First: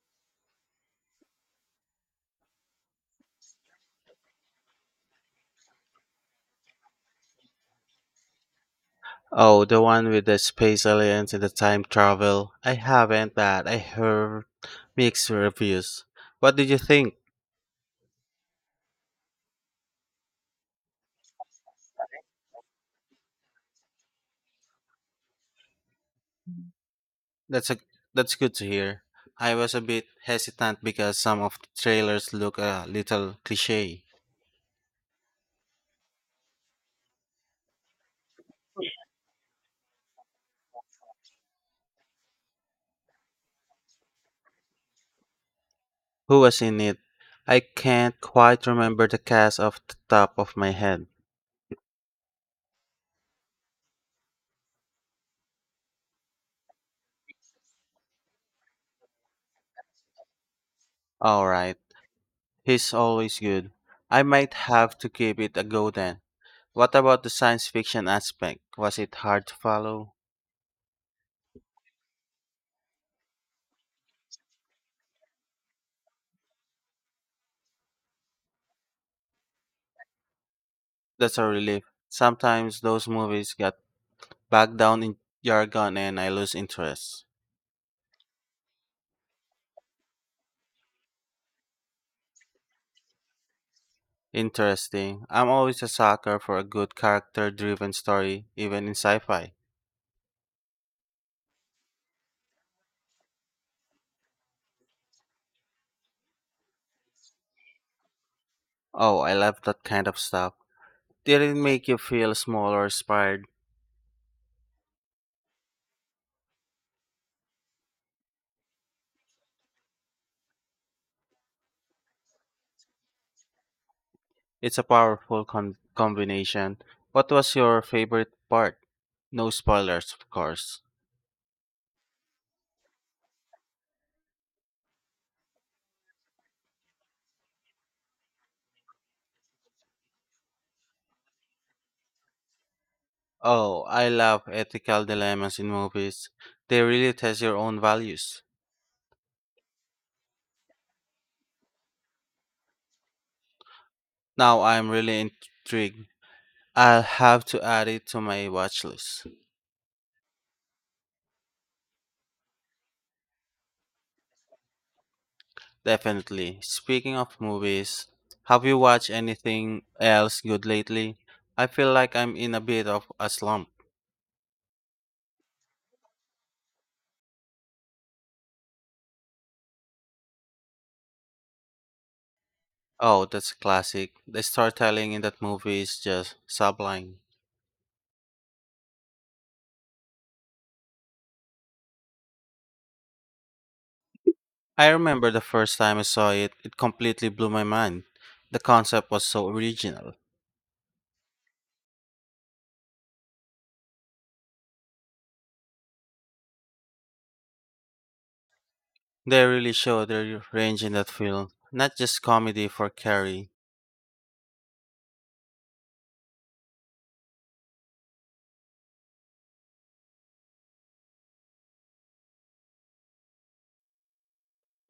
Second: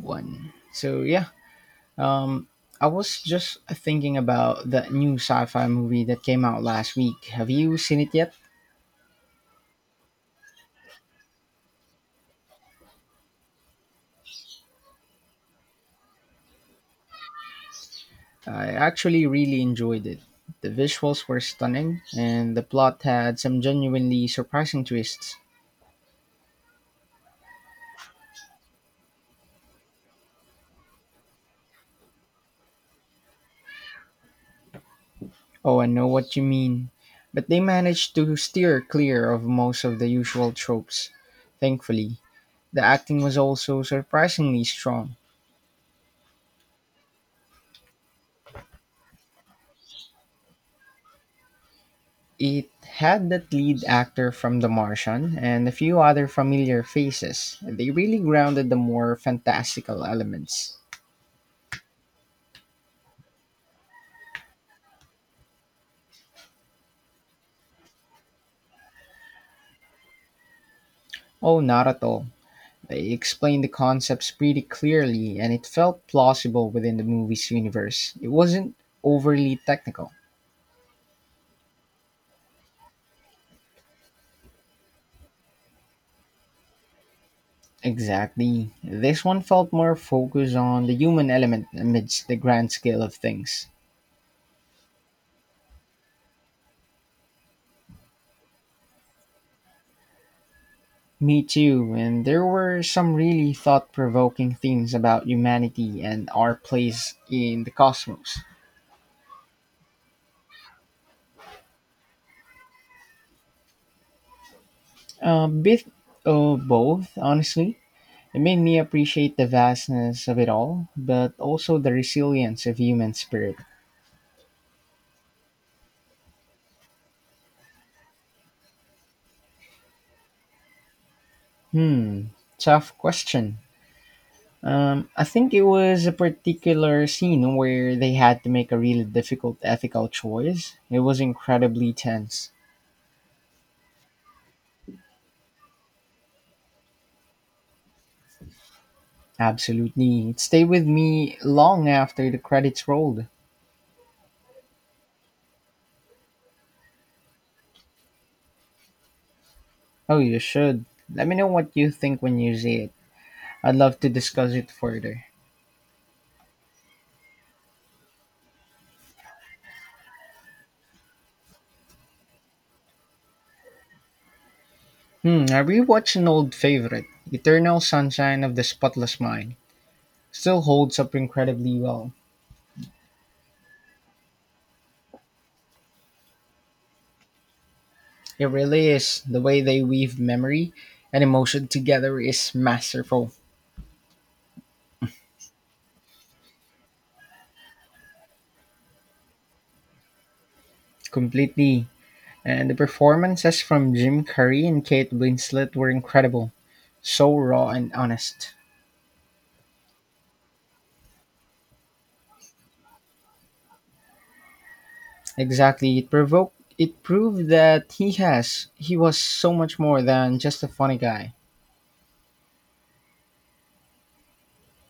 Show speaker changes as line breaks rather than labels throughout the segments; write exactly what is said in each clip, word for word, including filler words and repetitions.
One. So yeah, um, I was just thinking about that new sci-fi movie that came out last week. Have you seen it yet?
Oh, the one with the space aliens and the time travel. I haven't, but I heard mixed reviews. What did you think?
I actually really enjoyed it. The visuals were stunning, and the plot had some genuinely surprising twists.
That's a that's good to hear. I was a bit hesitant because some of the trailers look a little cliche.
Oh, I know what you mean. But they managed to steer clear of most of the usual tropes, thankfully. The acting was also surprisingly strong.
Who was in it? I can't quite remember the cast off the top of my head.
It had that lead actor from The Martian and a few other familiar faces. They really grounded the more fantastical elements.
All right, he's always good. I might have to give it a go then. What about the science fiction aspect? Was it hard to follow?
Oh, not at all. They explained the concepts pretty clearly and it felt plausible within the movie's universe. It wasn't overly technical.
That's a relief. Sometimes those movies get bogged down in jargon and I lose interest.
Exactly. This one felt more focused on the human element amidst the grand scale of things.
Interesting. I'm always a sucker for a good character driven story, even in sci fi.
Me too, and there were some really thought provoking things about humanity and our place in the cosmos.
Oh, I love that kind of stuff. Did it make you feel small or inspired?
A bit of both, honestly. It made me appreciate the vastness of it all, but also the resilience of human spirit.
It's a powerful con- combination. What was your favorite part? No spoilers, of course.
Hmm, tough question. Um, I think it was a particular scene where they had to make a really difficult ethical choice. It was incredibly tense.
Oh, I love ethical dilemmas in movies. They really test your own values.
Absolute need. Stay with me long after the credits rolled.
Now I'm really intrigued. I'll have to add it to my watch list.
Oh, you should. Let me know what you think when you see it. I'd love to discuss it further.
Definitely. Speaking of movies, have you watched anything else good lately? I feel like I'm in a bit of a slump.
Hmm, I rewatched an old favorite, Eternal Sunshine of the Spotless Mind. Still holds up incredibly well.
Oh, that's a classic. The storytelling in that movie is just sublime.
It really is. The way they weave memory and emotion together is masterful.
I remember the first time I saw it, it completely blew my mind. The concept was so original.
Completely. And the performances from Jim Carrey and Kate Winslet were incredible. So raw and honest.
They really showed their range in that film, not just comedy for Carrie.
Exactly. It provoked it proved that he has he was so much more than just a funny guy.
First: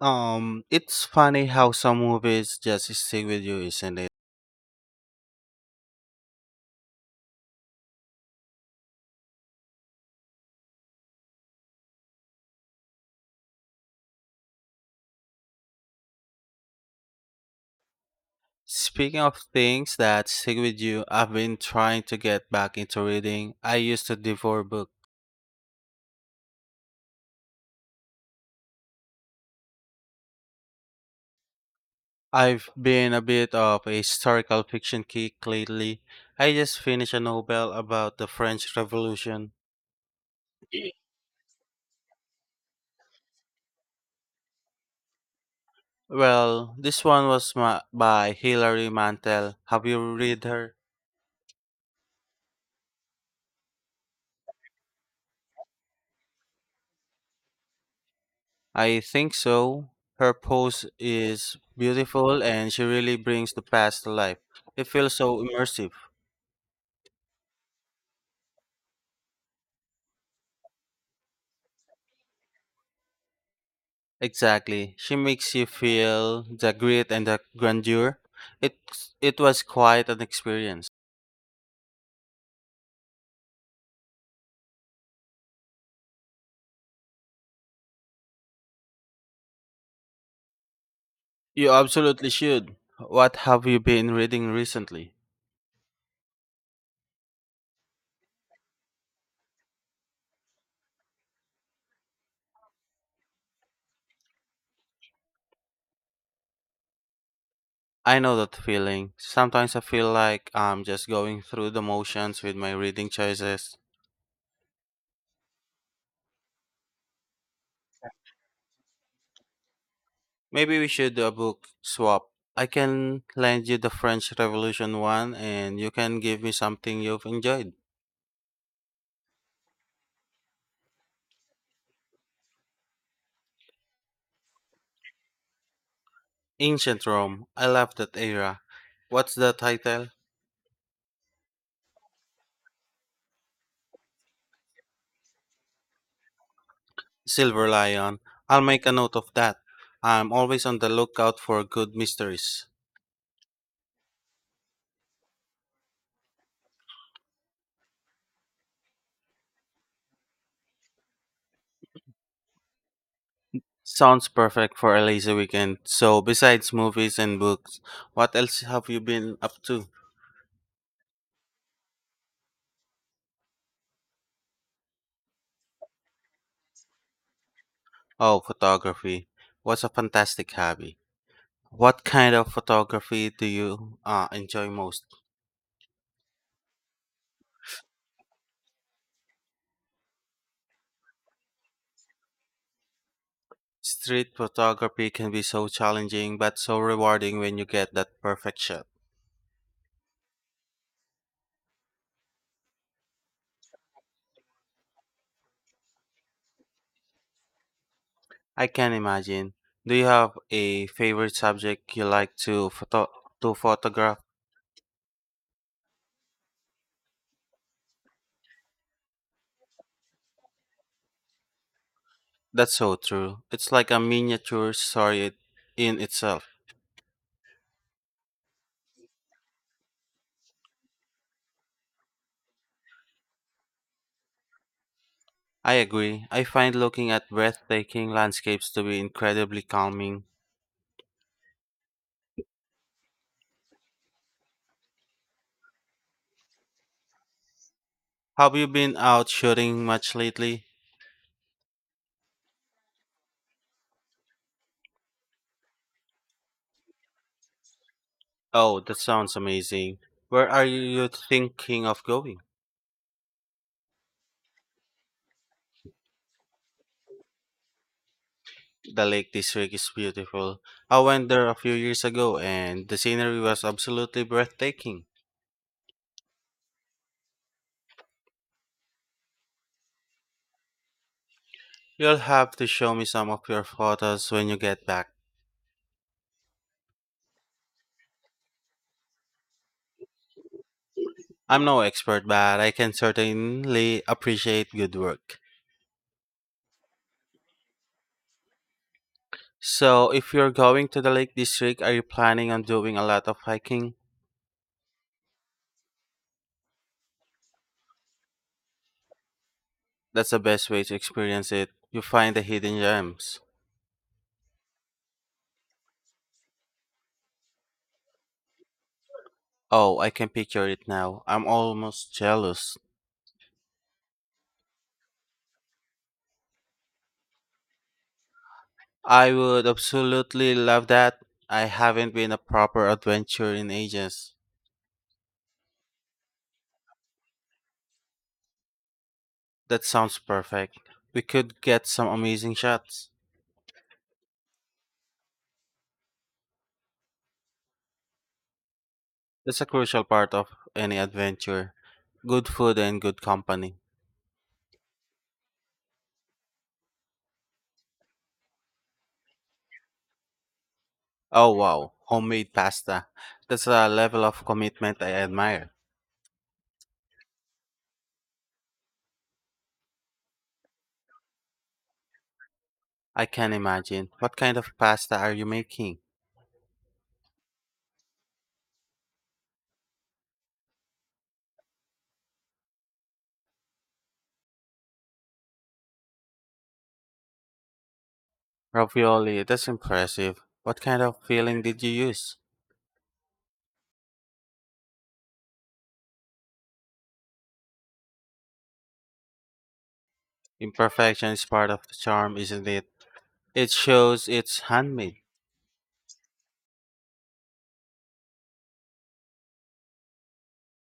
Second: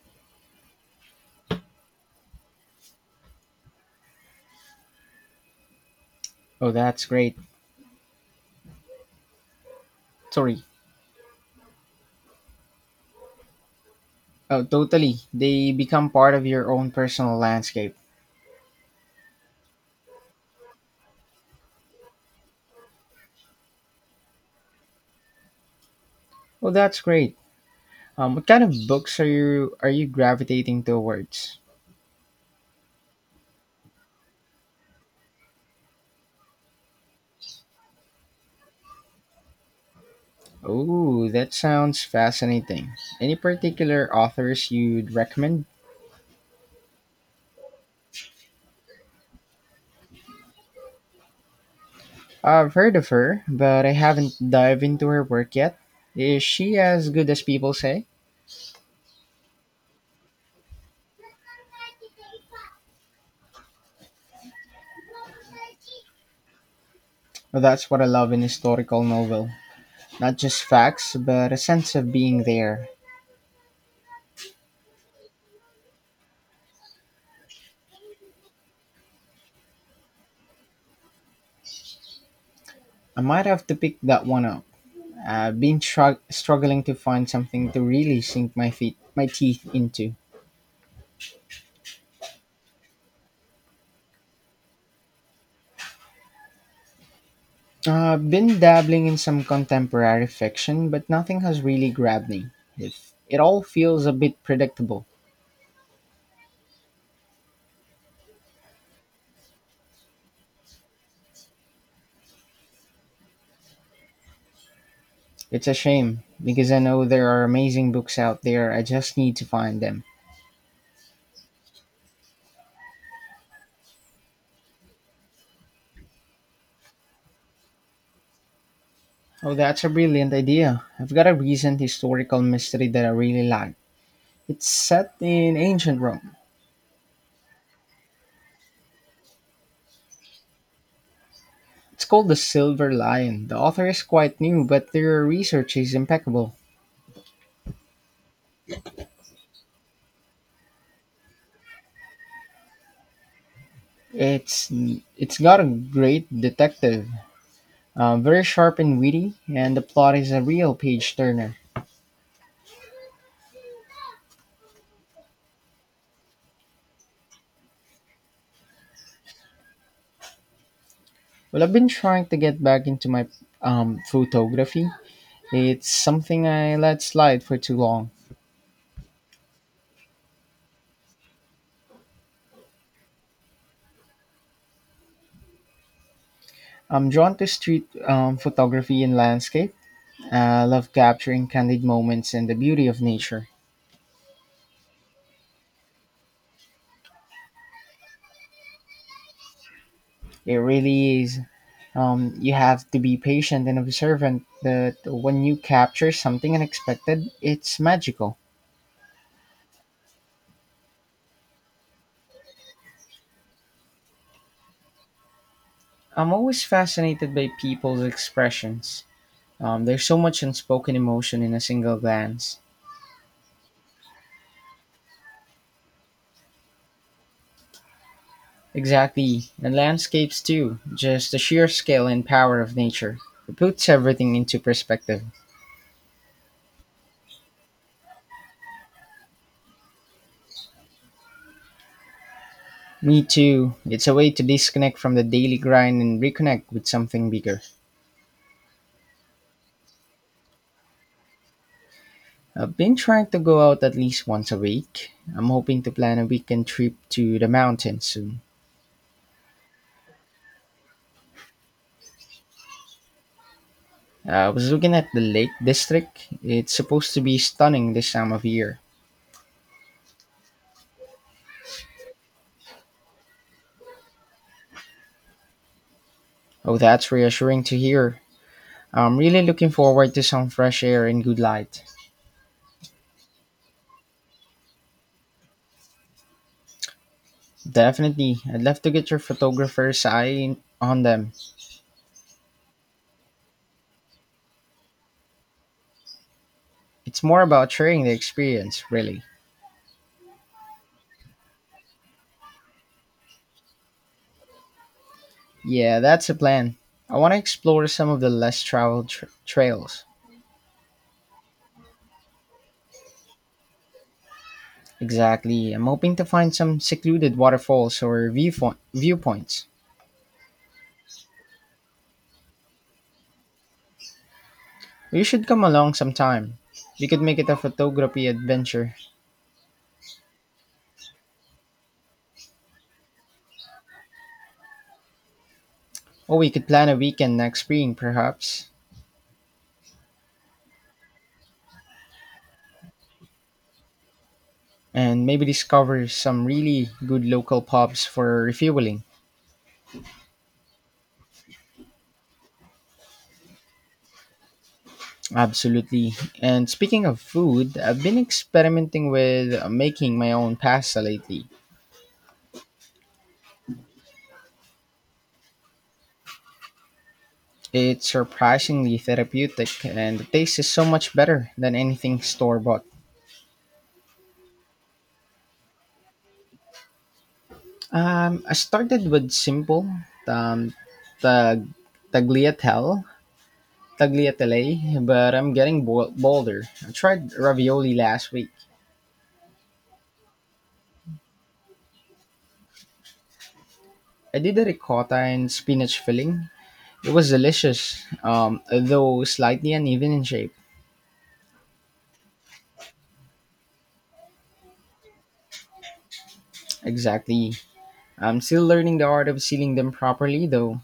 Um, it's funny how some movies just stick with you, isn't it?
Oh, that's great. Sorry. Oh, totally. They become part of your own personal landscape.
Speaking of things that stick with you, I've been trying to get back into reading. I used to devour books.
Oh, that's great. Um what kind of books are you are you gravitating towards?
I've been a bit of a historical fiction kick lately. I just finished a novel about the French Revolution.
Oh, that sounds fascinating. Any particular authors you'd recommend?
Well, this one was ma- by Hilary Mantel. Have you read her?
I've heard of her, but I haven't dived into her work yet. Is she as good as people say?
I think so. Her prose is beautiful and she really brings the past to life. It feels so immersive.
Well, that's what I love in historical novel. Not just facts, but a sense of being there.
Exactly. She makes you feel the grit and the grandeur. It it was quite an experience.
I might have to pick that one up. I've been shrug- struggling to find something to really sink my feet, my teeth into.
You absolutely should. What have you been reading recently?
I've been dabbling in some contemporary fiction, but nothing has really grabbed me. If it all feels a bit predictable.
I know that feeling. Sometimes I feel like I'm just going through the motions with my reading choices.
It's a shame because I know there are amazing books out there. I just need to find them.
Maybe we should do a book swap. I can lend you the French Revolution one and you can give me something you've enjoyed.
Oh, that's a brilliant idea. I've got a recent historical mystery that I really like. It's set in ancient Rome.
Ancient Rome. I love that era. What's the title?
It's called The Silver Lion. The author is quite new, but their research is impeccable.
Silver Lion. I'll make a note of that. I'm always on the lookout for good mysteries.
It's it's got a great detective, uh, very sharp and witty, and the plot is a real page turner.
Sounds perfect for a lazy weekend. So, besides movies and books, what else have you been up to?
Well, I've been trying to get back into my um, photography. It's something I let slide for too long.
Oh, photography. What's a fantastic hobby? What kind of photography do you uh, enjoy most?
I'm drawn to street um, photography and landscape. I love capturing candid moments and the beauty of nature.
Street photography can be so challenging but so rewarding when you get that perfect shot.
It really is. Um, you have to be patient and observant that when you capture something unexpected, it's magical.
I can imagine. Do you have a favorite subject you like to photo to photograph?
I'm always fascinated by people's expressions. Um, there's so much unspoken emotion in a single glance.
That's so true. It's like a miniature story it- in itself.
Exactly, and landscapes too, just the sheer scale and power of nature. It puts everything into perspective.
I agree. I find looking at breathtaking landscapes to be incredibly calming.
Me too, it's a way to disconnect from the daily grind and reconnect with something bigger.
Have you been out shooting much lately?
I've been trying to go out at least once a week. I'm hoping to plan a weekend trip to the mountains soon.
Oh, that sounds amazing. Where are you thinking of going?
I was looking at the Lake District. It's supposed to be stunning this time of year.
The lake district is beautiful. I went there a few years ago and the scenery was absolutely breathtaking.
Oh, that's reassuring to hear. I'm really looking forward to some fresh air and good light.
You'll have to show me some of your photos when you get back.
Definitely, I'd love to get your photographer's eye on them.
I'm no expert, but I can certainly appreciate good work.
It's more about sharing the experience, really.
So, if you're going to the Lake District, are you planning on doing a lot of hiking?
Yeah, that's the plan. I want to explore some of the less traveled tr- trails.
That's the best way to experience it. You find the hidden gems.
Exactly. I'm hoping to find some secluded waterfalls or viewfo- viewpoints.
Oh, I can picture it now. I'm almost jealous.
You should come along sometime. We could make it a photography adventure.
I would absolutely love that. I haven't been a proper adventure in ages.
Or we could plan a weekend next spring, perhaps,
That sounds perfect. We could get some amazing shots.
and maybe discover some really good local pubs for refueling.
That's a crucial part of any adventure. Good food and good company.
Absolutely. And speaking of food, I've been experimenting with uh, making my own pasta lately.
Oh wow, homemade pasta. That's a level of commitment I admire.
It's surprisingly therapeutic, and the taste is so much better than anything store bought.
I can imagine. What kind of pasta are you making?
Um, I started with simple um, tag, tagliatelle, tagliatelle, but I'm getting bol- bolder. I tried ravioli last week.
Ravioli, that's impressive. What kind of filling did you use?
I did a ricotta and spinach filling. It was delicious, um, though slightly uneven in shape.
Imperfection is part of the charm, isn't it? It shows it's handmade.
Exactly. I'm still learning the art of sealing them properly, though.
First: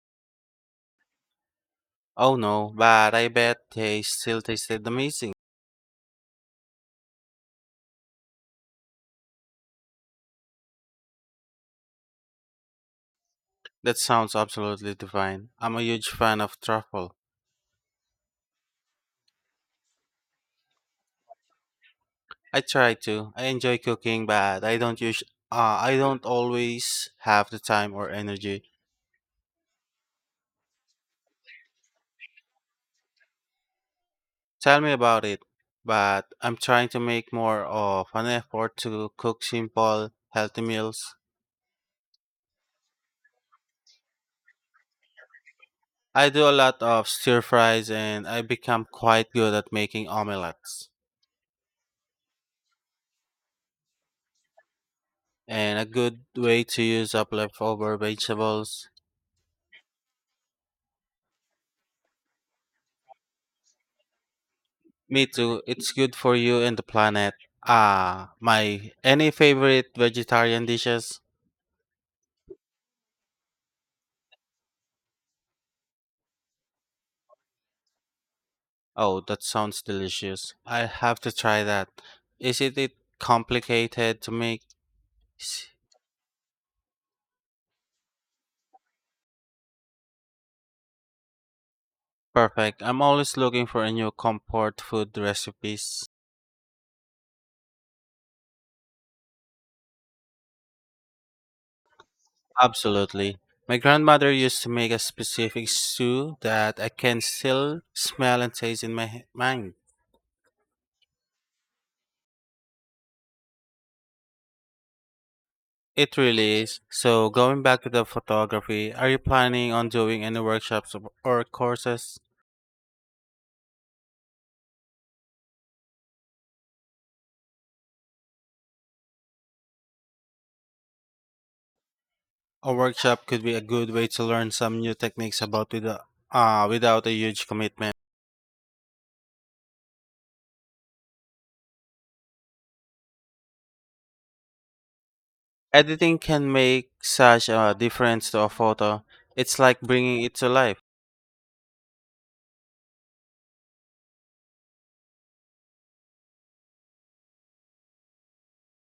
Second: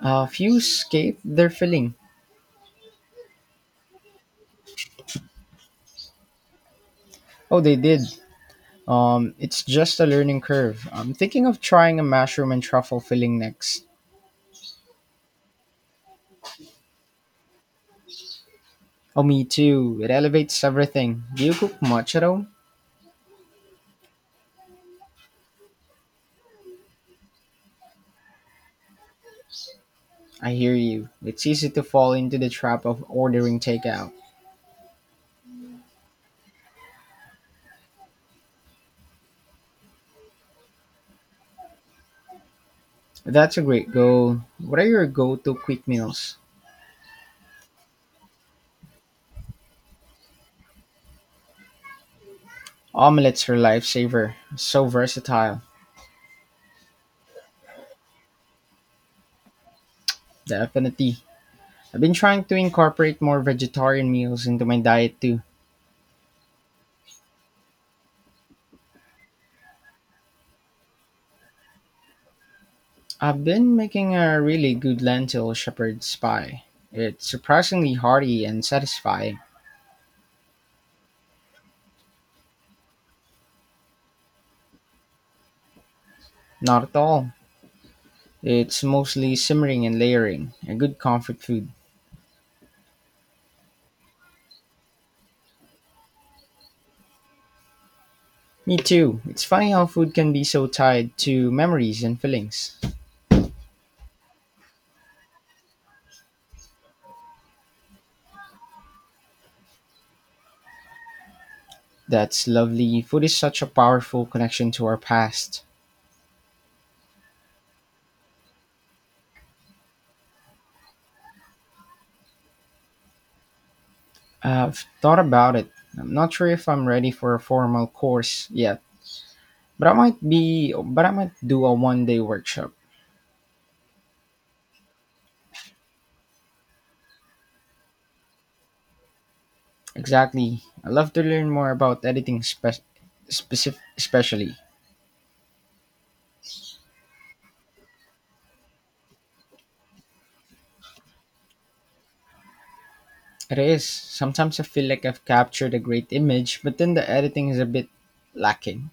A few escaped their filling.
Oh no, but I bet they still tasted amazing.
Oh, they did. Um, it's just a learning curve. I'm thinking of trying a mushroom and truffle filling next.
That sounds absolutely divine. I'm a huge fan of truffle.
Oh, me too. It elevates everything. Do you cook much at all?
I try to. I enjoy cooking, but I don't use. Uh, I don't always have the time or energy.
I hear you. It's easy to fall into the trap of ordering takeout.
Tell me about it, but I'm trying to make more of an effort to cook simple, healthy meals.
That's a great goal. What are your go to quick
I
meals?
do a lot of stir fries and I become quite good at making omelets.
Omelets are lifesaver. So versatile.
And a good way to use up leftover vegetables.
Definitely. I've been trying to incorporate more vegetarian meals into my diet
Me
too.
too, it's good for you and the planet. Ah, my any favorite vegetarian dishes?
I've been making a really good lentil shepherd's pie. It's surprisingly hearty and
Oh,
satisfying.
that sounds delicious. I have to try that. Isn't it complicated to make?
Not at all. It's mostly simmering and layering, a good comfort food.
Perfect. I'm always looking for a new comfort food recipes.
Me too. It's funny how food can be so tied to memories and feelings.
Absolutely. My grandmother used to make a specific stew that I can still smell and taste in my he- mind.
That's lovely. Food is such a powerful connection to our past.
It really is. So, going back to the photography, are you planning on doing any workshops or or courses?
I've thought about it. I'm not sure if I'm ready for a formal course yet, but I might be, but I might do a one day workshop.
A workshop could be a good way to learn some new techniques about without, uh, without a huge commitment.
Exactly. I love to learn more about editing, spe- specific, especially.
Editing can make such a difference to a photo. It's like bringing it to life.
It is. Sometimes I feel like I've captured a great image, but then the editing is a bit lacking.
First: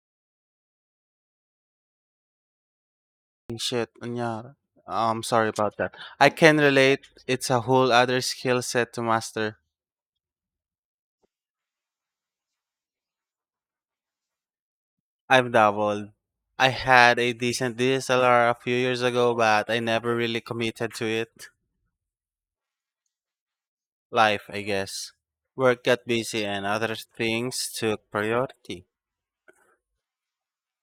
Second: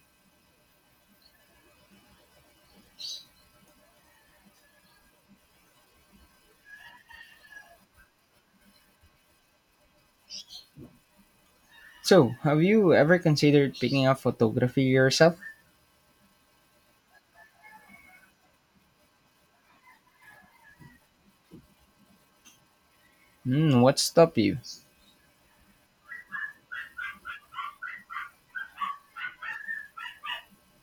Shit, and yeah, I'm sorry about that. I can relate. It's a whole other skill set to master.
So, have you ever considered picking up photography yourself?
I've dabbled. I had a decent D S L R a few years ago, but I never really committed to it.
Hmm, what stopped
Life,
you?
I guess. Work got busy and other things took priority.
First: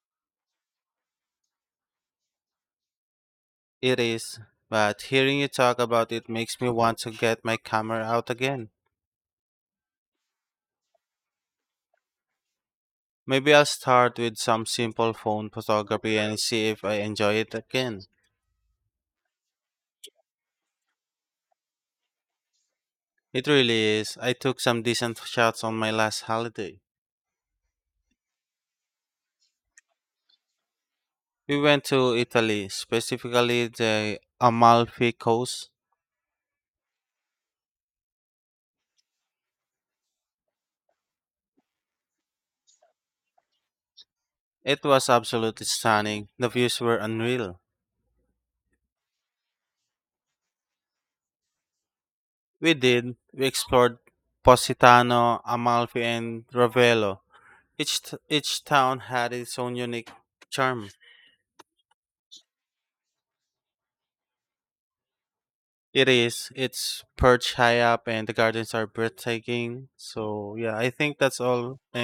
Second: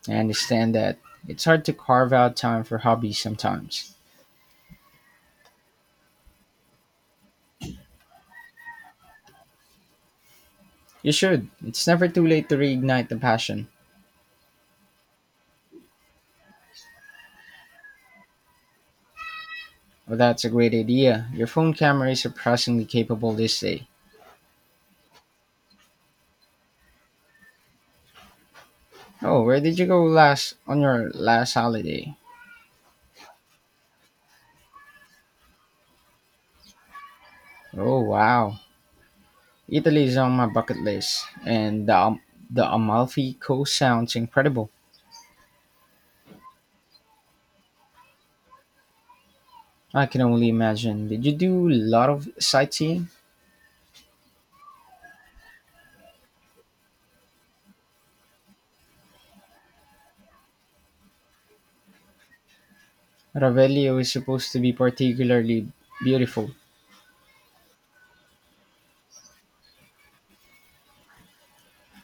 I understand that. It's hard to carve out time for hobbies sometimes.
It is, but hearing you talk about it makes me want to get my camera out again.
You should. It's never too late to reignite the
Maybe I'll
passion.
start with some simple phone photography and see if I enjoy it again.
Oh, that's a great idea. Your phone camera is surprisingly capable
It
this day.
really is. I took some decent shots on my last holiday.
Oh, where did you go last on your last
We went
holiday?
to Italy, specifically the Amalfi Coast.
Oh, wow. Italy is on my bucket list, and the, Am- the Amalfi Coast sounds incredible.
It was absolutely stunning. The views were unreal.
I can only imagine. Did you do a lot of
We
sightseeing?
did. We explored Positano, Amalfi, and Ravello. Each t- each town had its own unique charm.
Ravelio is supposed to be particularly
It
beautiful.
is. It's perched high up, and the gardens are breathtaking. So yeah, I think that's all. And